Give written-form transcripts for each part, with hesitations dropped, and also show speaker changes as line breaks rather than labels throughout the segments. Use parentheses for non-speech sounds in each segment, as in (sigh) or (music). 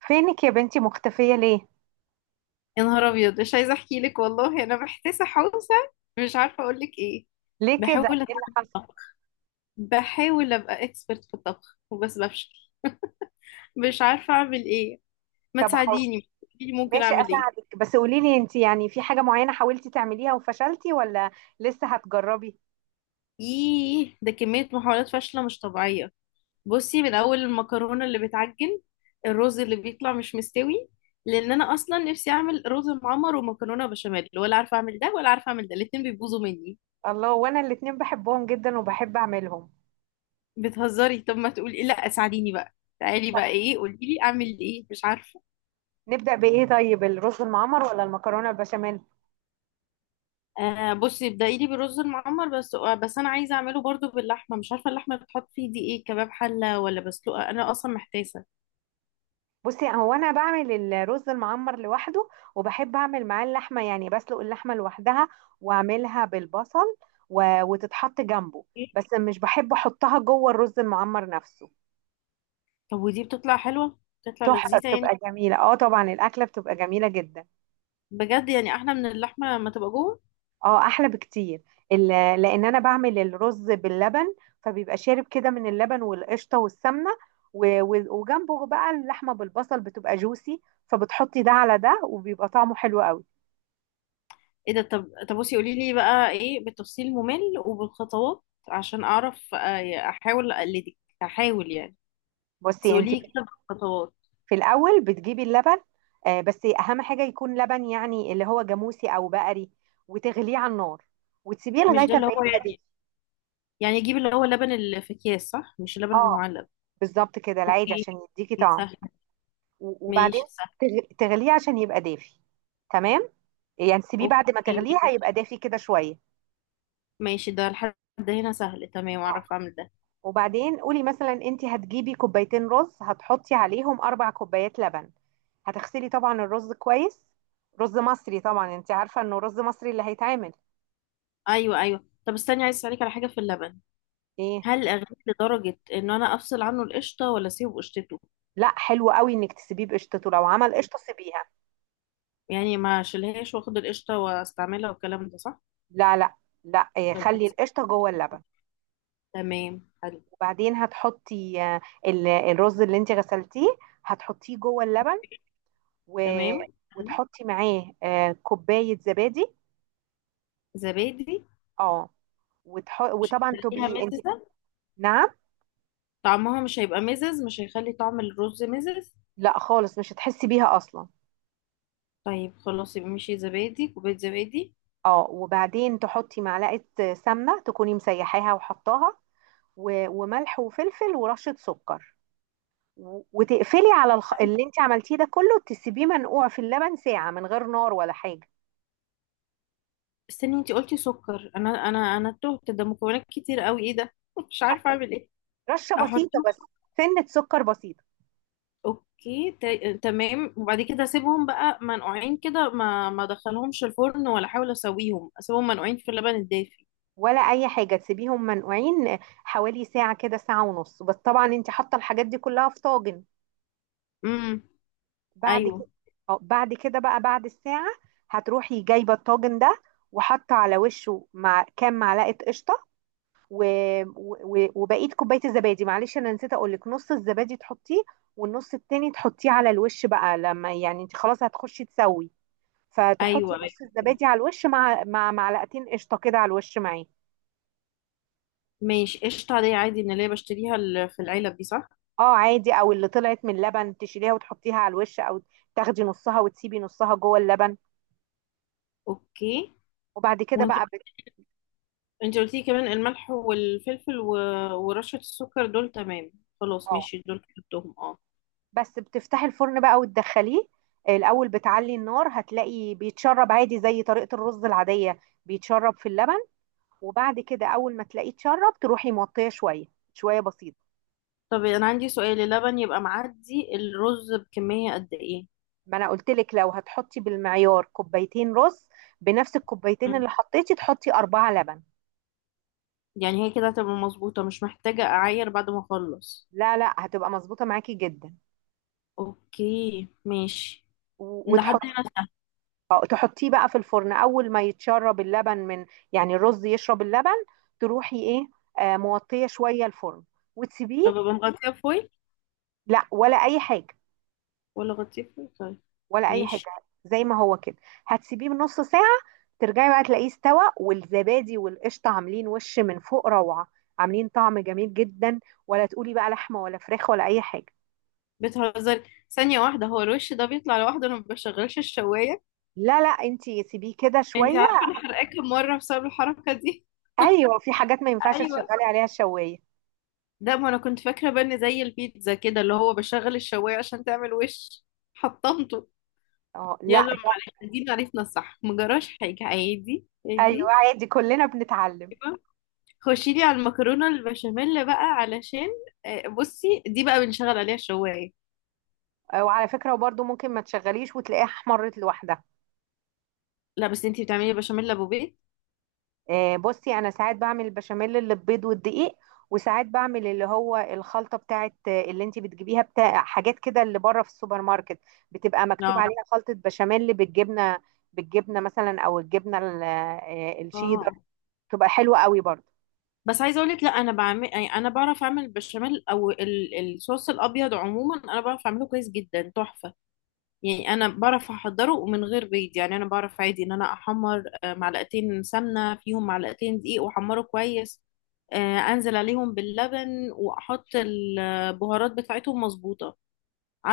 فينك يا بنتي مختفية ليه؟
يا نهار ابيض، مش عايزه احكي لك والله انا محتاسه حوسه. مش عارفه اقول لك ايه.
ليه
بحاول
كده؟ ايه اللي
اتعلم
حصل؟
الطبخ. بحاول ابقى اكسبرت في الطبخ وبس بفشل. مش عارفه اعمل ايه. ما
طب حاول.
تساعديني، قولي لي ممكن
ماشي
اعمل ايه.
اساعدك، بس قولي لي انت يعني في حاجة معينة حاولتي تعمليها وفشلتي، ولا لسه هتجربي؟
ايه ده؟ كميه محاولات فاشله مش طبيعيه. بصي، من اول المكرونه اللي بتعجن، الرز اللي بيطلع مش مستوي. لان انا اصلا نفسي اعمل رز معمر ومكرونه بشاميل، ولا عارفه اعمل ده ولا عارفه اعمل ده، الاتنين بيبوظوا مني.
الله، وانا الاتنين بحبهم جدا وبحب اعملهم.
بتهزري؟ طب ما تقولي لا، ساعديني بقى. تعالي بقى، ايه، قولي لي اعمل ايه، مش عارفه.
نبدأ بإيه طيب، الرز المعمر ولا المكرونة البشاميل؟
آه، بصي ابدأي لي بالرز المعمر، بس انا عايزه اعمله برضو باللحمه. مش عارفه اللحمه بتحط فيه دي ايه، كباب حله ولا بسلوقه؟ انا اصلا محتاسه.
بصي، هو انا بعمل الرز المعمر لوحده، وبحب اعمل معاه اللحمة، يعني بسلق اللحمة لوحدها واعملها بالبصل وتتحط جنبه،
ايه.
بس مش بحب احطها جوه الرز المعمر نفسه.
طب ودي بتطلع حلوه؟ بتطلع
تحفة،
لذيذه يعني؟
بتبقى جميلة، اه طبعا الأكلة بتبقى جميلة جدا.
بجد يعني احلى من اللحمه لما تبقى جوه.
اه أحلى بكتير. ال- لأن أنا بعمل الرز باللبن، فبيبقى شارب كده من اللبن والقشطة والسمنة، وجنبه بقى اللحمة بالبصل بتبقى جوسي، فبتحطي ده على ده وبيبقى طعمه حلو قوي.
ايه ده؟ طب طب، بصي قولي لي بقى ايه بالتفصيل ممل وبالخطوات، عشان اعرف احاول اقلدك، احاول يعني. بس
بصي انت،
قولي لي كده بالخطوات.
في الأول بتجيبي اللبن. آه بس أهم حاجة يكون لبن، يعني اللي هو جاموسي أو بقري، وتغليه على النار وتسيبيه
مش
لغاية
ده
ما
اللي هو
يبقى دافي.
يعني؟ يعني اجيب اللي هو اللبن اللي في اكياس، صح؟ مش اللبن
اه
المعلب.
بالظبط كده العادي
اوكي،
عشان يديكي
دي
طعم.
سهله.
وبعدين
ماشي سهل.
تغليه عشان يبقى دافي. تمام، يعني تسيبيه بعد ما
اوكي
تغليه هيبقى
ماشي.
دافي كده شويه.
ماشي، ده لحد هنا سهل، تمام، اعرف اعمل ده.
وبعدين قولي مثلا انت هتجيبي كوبايتين رز، هتحطي عليهم اربع كوبايات لبن. هتغسلي طبعا الرز كويس، رز مصري طبعا، انت عارفه انه رز مصري اللي هيتعمل.
ايوه ايوه، طب استني، عايز اسالك على حاجه في اللبن.
ايه؟
هل اغليه لدرجه ان انا افصل عنه القشطه، ولا اسيبه قشطته؟
لا حلو قوي انك تسيبيه بقشطته، لو عمل قشطه سيبيها.
يعني ما اشيلهاش، واخد القشطه واستعملها، والكلام ده صح؟
لا لا. لا إيه،
طب.
خلي القشطه جوه اللبن.
تمام، حلو.
وبعدين هتحطي الرز اللي انت غسلتيه، هتحطيه جوه اللبن، و...
تمام.
وتحطي معاه كوباية زبادي.
زبادي؟
اه.
مش
وطبعا
هتخليها
تبقي انت...
مززة؟
نعم؟
طعمها مش هيبقى مزز، مش هيخلي طعم الرز مزز؟
لا خالص، مش هتحسي بيها اصلا.
طيب خلاص، يبقى ماشي، زبادي، كوباية زبادي.
اه، وبعدين تحطي معلقة سمنة تكوني مسيحاها وحطاها، وملح وفلفل ورشة سكر، وتقفلي على اللي انت عملتيه ده كله، تسيبيه منقوع في اللبن ساعة من غير نار ولا حاجة.
استني، انتي قلتي سكر؟ انا تهت، ده مكونات كتير قوي. ايه ده؟ (laughs) مش عارفة اعمل ايه.
رشة بسيطة
احطهم؟
بس. سنة سكر بسيطة.
اوكي، تمام. وبعد كده اسيبهم بقى منقوعين كده، ما ادخلهمش الفرن ولا احاول اسويهم، اسيبهم منقوعين في اللبن الدافي؟
ولا اي حاجه، تسيبيهم منقوعين حوالي ساعه كده، ساعه ونص، بس طبعا انت حاطه الحاجات دي كلها في طاجن.
امم.
بعد كده.
ايوه
اه بعد كده بقى بعد الساعه هتروحي جايبه الطاجن ده، وحاطه على وشه مع كام معلقه قشطه، و... وبقيت كوبايه الزبادي. معلش، انا نسيت اقول لك، نص الزبادي تحطيه، والنص التاني تحطيه على الوش بقى، لما يعني انت خلاص هتخشي تسوي. فتحطي
ايوه ايوه،
نص الزبادي على الوش مع معلقتين قشطه كده على الوش معاه.
ماشي. قشطة عادية، عادي من اللي هي بشتريها في العلب دي، صح؟
اه عادي، او اللي طلعت من اللبن تشيليها وتحطيها على الوش، او تاخدي نصها وتسيبي نصها جوه اللبن.
اوكي.
وبعد كده بقى
انت قلتي كمان الملح والفلفل ورشة السكر، دول تمام.
اه
خلاص ماشي، دول كتبتهم، اه.
بس بتفتحي الفرن بقى وتدخليه. الاول بتعلي النار، هتلاقي بيتشرب عادي زي طريقة الرز العادية، بيتشرب في اللبن. وبعد كده اول ما تلاقيه اتشرب تروحي موطيه شوية، شوية بسيطة.
طب انا عندي سؤال، اللبن يبقى معدي الرز بكمية قد ايه؟
ما انا قلت لك لو هتحطي بالمعيار كوبايتين رز، بنفس الكوبايتين
مم.
اللي حطيتي تحطي أربعة لبن.
يعني هي كده هتبقى مظبوطة، مش محتاجة اعاير بعد ما اخلص؟
لا لا هتبقى مظبوطة معاكي جدا.
اوكي ماشي. لحد
وتحطي
هنا سهل.
اه تحطيه بقى في الفرن اول ما يتشرب اللبن، من يعني الرز يشرب اللبن. تروحي ايه، موطيه شويه الفرن وتسيبيه.
طب ابقى مغطية فويل،
لا، ولا اي حاجه.
ولا غطيه فويل؟ طيب
ولا اي حاجه،
ماشي.
زي ما هو كده. هتسيبيه بنص ساعه، ترجعي بقى تلاقيه استوى، والزبادي والقشطه عاملين وش من فوق روعه، عاملين طعم جميل جدا. ولا تقولي بقى لحمه ولا فراخ ولا اي حاجه.
بتهزري؟ ثانية واحدة، هو الوش ده بيطلع لوحده؟ انا ما بشغلش الشواية.
لا لا، انتي سيبيه كده
انت
شويه.
عارفة انا حرقاكي مرة بسبب الحركة دي.
ايوه، في حاجات ما ينفعش
ايوه.
تشغلي عليها الشوايه.
لا، ما انا كنت فاكره بقى ان زي البيتزا كده، اللي هو بشغل الشوايه عشان تعمل وش. حطمته.
اه.
يلا
لا
معلش، دي معرفنا الصح، مجراش حاجه، عادي
ايوه
عادي.
عادي، كلنا بنتعلم.
أيوة. خشي لي على المكرونه البشاميل بقى، علشان بصي، دي بقى بنشغل عليها الشوايه.
وعلى فكرة وبرده ممكن ما تشغليش وتلاقيها احمرت لوحدها.
لا، بس انتي بتعملي بشاميل ابو بيت؟
بصي انا ساعات بعمل البشاميل اللي ببيض والدقيق، وساعات بعمل اللي هو الخلطة بتاعت اللي انت بتجيبيها بتاع حاجات كده اللي بره في السوبر ماركت، بتبقى مكتوب
لا.
عليها خلطة بشاميل بالجبنة. بالجبنة مثلا، او الجبنة الشيدر،
اه،
بتبقى حلوة قوي برضه.
بس عايزه اقول لك، لا انا بعمل يعني، انا بعرف اعمل البشاميل او الصوص الابيض عموما، انا بعرف اعمله كويس جدا، تحفه. يعني انا بعرف احضره ومن غير بيض، يعني انا بعرف عادي ان انا احمر معلقتين سمنه فيهم معلقتين دقيق، واحمره كويس. انزل عليهم باللبن واحط البهارات بتاعتهم مظبوطه.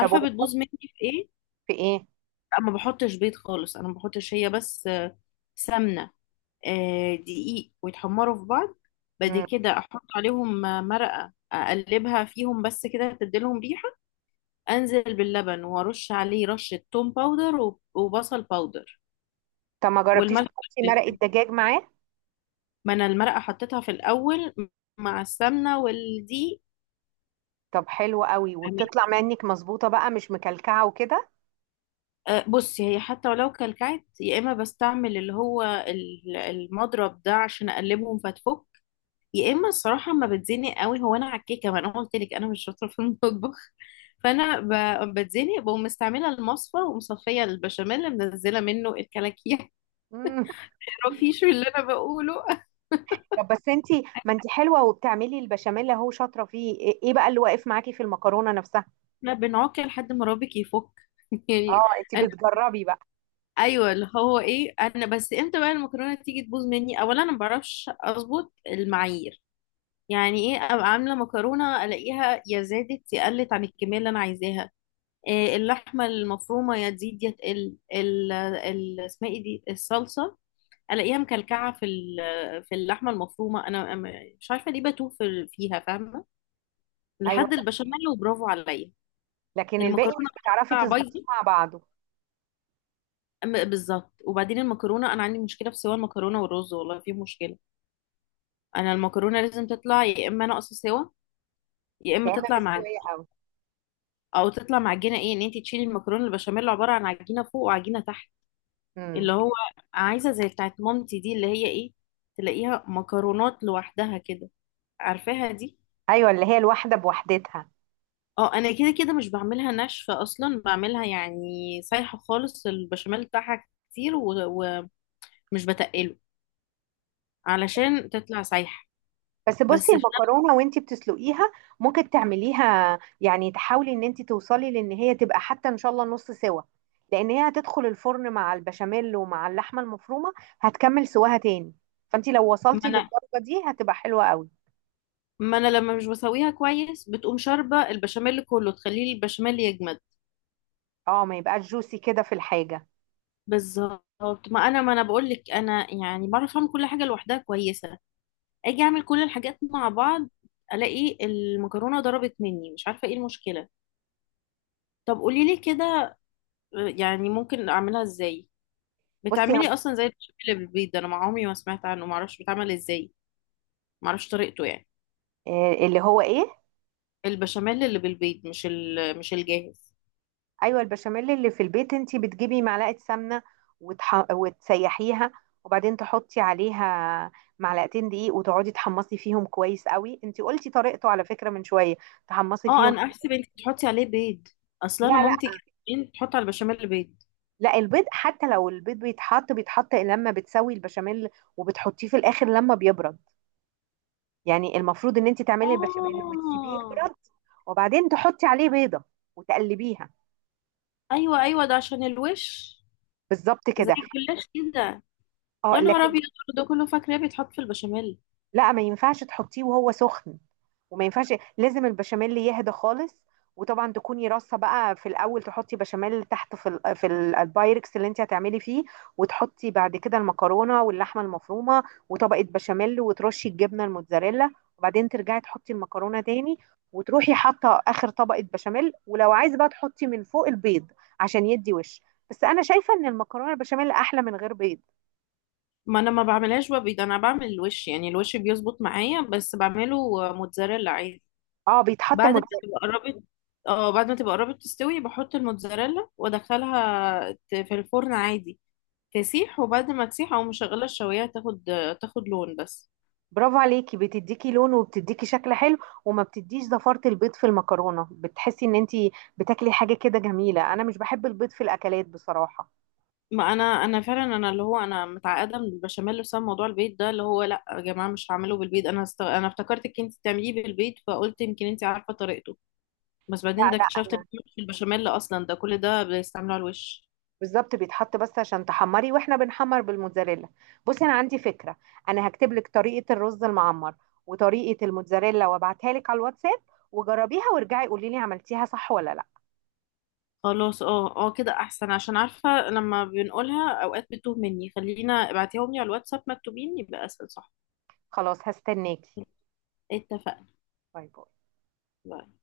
طب وبتحط
بتبوظ مني في ايه؟
في ايه؟
انا ما بحطش بيض خالص، انا ما بحطش، هي بس سمنه، دقيق، ويتحمروا في بعض. بعد
مم.
كده احط عليهم مرقه، اقلبها فيهم بس كده تديلهم ريحه. انزل باللبن وارش عليه رشه توم باودر وبصل باودر
طب ما جربتيش
والملح
تحطي مرق
والفلفل.
الدجاج معاه؟
ما انا المرقه حطيتها في الاول مع السمنه والدقيق.
طب حلو قوي،
أمين.
وبتطلع منك مظبوطة بقى، مش مكلكعة وكده؟
بصي، هي حتى ولو كلكعت، يا اما بستعمل اللي هو المضرب ده عشان اقلبهم فتفك، يا اما الصراحه ما بتزنق قوي. هو انا على الكيكه، ما انا قلت لك انا مش شاطره في المطبخ. (laughs) فانا بتزنق، بقوم مستعمله المصفى ومصفيه البشاميل اللي منزله منه الكلاكيع. (laughs)
مم.
تعرفيش اللي انا بقوله؟ (laughs)
طب بس انتي ما انتي حلوه وبتعملي البشاميل اهو، شاطره فيه. ايه ايه بقى اللي واقف معاكي في المكرونه نفسها؟
احنا بنعك لحد ما رابك يفك، (laughs) يعني.
اه، انتي بتجربي بقى.
ايوه، اللي هو ايه، انا بس امتى بقى المكرونه تيجي تبوظ مني؟ اولا انا ما بعرفش اظبط المعايير. يعني ايه، ابقى عامله مكرونه الاقيها يا زادت يا قلت عن الكميه اللي انا عايزاها. إيه، اللحمه المفرومه يا تزيد يا تقل، ال اسمها ايه دي، الصلصه. الاقيها مكلكعه في في اللحمه المفرومه. انا مش عارفه ليه بتوه فيها، فاهمه؟
ايوه،
لحد البشاميل وبرافو عليا.
لكن الباقي
المكرونه
مش بتعرفي
بتطلع
تظبطيه
بايظه.
مع بعضه.
بالظبط. وبعدين المكرونه، انا عندي مشكله في سوى المكرونه والرز، والله في مشكله. انا المكرونه لازم تطلع يا اما ناقصه سوا، يا اما
يا اما
تطلع مع،
مستويه قوي.
او تطلع معجنه. ايه ان انت تشيلي المكرونه البشاميل عباره عن عجينه فوق وعجينه تحت؟ اللي
امم.
هو عايزه زي بتاعت مامتي دي، اللي هي ايه، تلاقيها مكرونات لوحدها كده، عارفاها دي.
ايوه، اللي هي الواحده بوحدتها.
اه انا كده كده مش بعملها ناشفه اصلا، بعملها يعني سايحه خالص، البشاميل بتاعها كتير ومش بتقله علشان تطلع سايحه.
بس
بس
بصي
في نفس-
المكرونه وانتي بتسلقيها، ممكن تعمليها يعني تحاولي ان انتي توصلي لان هي تبقى حتى ان شاء الله نص سوا، لان هي هتدخل الفرن مع البشاميل ومع اللحمه المفرومه، هتكمل سواها تاني. فانتي لو
ما
وصلتي
انا
للدرجه دي هتبقى حلوه قوي.
ما انا لما مش بسويها كويس، بتقوم شاربه البشاميل كله، تخليه البشاميل يجمد.
اه، ما يبقاش جوسي كده في الحاجه.
بالظبط. ما انا بقول لك انا يعني بعرف اعمل كل حاجه لوحدها كويسه، اجي اعمل كل الحاجات مع بعض الاقي المكرونه ضربت مني، مش عارفه ايه المشكله. طب قولي لي كده، يعني ممكن اعملها ازاي؟
بصي
بتعملي اصلا زي البشاميل اللي بالبيض ده؟ انا مع عمري ما سمعت عنه، ما اعرفش بيتعمل ازاي، ما اعرفش طريقته يعني.
اللي هو ايه.
البشاميل اللي بالبيض، مش مش الجاهز.
ايوه، البشاميل اللي في البيت انتي بتجيبي معلقه سمنه وتسيحيها، وبعدين تحطي عليها معلقتين دقيق، وتقعدي تحمصي فيهم كويس قوي. انتي قلتي طريقته على فكره من شويه. تحمصي
اه
فيهم.
انا احسب انت بتحطي عليه بيض،
لا
اصلا انا
لا.
مامتي كانت بتحط على البشاميل بيض.
لا، البيض حتى لو البيض بيتحط، بيتحط لما بتسوي البشاميل، وبتحطيه في الاخر لما بيبرد. يعني المفروض ان انتي تعملي البشاميل وتسيبيه
اه.
يبرد، وبعدين تحطي عليه بيضه وتقلبيها.
ايوه ايوه، ده عشان الوش،
بالظبط
زي
كده.
الجلاش كده.
اه
يا نهار
لكن...
ابيض، ده كله فاكراه بيتحط في البشاميل.
لا، ما ينفعش تحطيه وهو سخن، وما ينفعش، لازم البشاميل يهدى خالص. وطبعا تكوني رصه بقى، في الاول تحطي بشاميل تحت البايركس اللي انت هتعملي فيه، وتحطي بعد كده المكرونه واللحمه المفرومه، وطبقه بشاميل وترشي الجبنه الموتزاريلا. وبعدين ترجعي تحطي المكرونه تاني، وتروحي حاطه اخر طبقه بشاميل، ولو عايزه بقى تحطي من فوق البيض عشان يدي وش. بس انا شايفه ان المكرونه البشاميل احلى من غير بيض.
ما انا ما بعملهاش ببيض، انا بعمل الوش يعني، الوش بيظبط معايا. بس بعمله موتزاريلا عادي،
اه، بيتحط.
بعد ما تبقى قربت. اه بعد ما تبقى قربت تستوي، بحط الموتزاريلا وادخلها في الفرن عادي، تسيح. وبعد ما تسيح، او مشغله الشوايه، تاخد لون بس.
برافو عليكي، بتديكي لون وبتديكي شكل حلو، وما بتديش زفارة البيض في المكرونة. بتحسي ان انتي بتاكلي حاجة كده جميلة. انا مش بحب البيض في الاكلات بصراحة.
ما انا فعلا، انا اللي هو، انا متعقده من البشاميل بسبب موضوع البيض ده، اللي هو لا يا جماعه مش هعمله بالبيض. انا انا افتكرتك انت بتعمليه بالبيض، فقلت يمكن انت عارفه طريقته. بس
لا
بعدين ده
لا.
اكتشفت ان
انا
في البشاميل اصلا، ده كل ده بيستعملوه على الوش.
بالظبط بيتحط بس عشان تحمري، واحنا بنحمر بالموتزاريلا. بصي انا عندي فكرة، انا هكتب لك طريقة الرز المعمر وطريقة الموتزاريلا وابعتها لك على الواتساب، وجربيها وارجعي قولي لي عملتيها صح ولا لا.
خلاص، اه اه، كده احسن، عشان عارفه لما بنقولها اوقات بتوه مني. خلينا ابعتيهم لي على الواتساب مكتوبين يبقى اسهل، صح؟
خلاص هستناكي.
إيه، اتفقنا.
باي باي.
باي.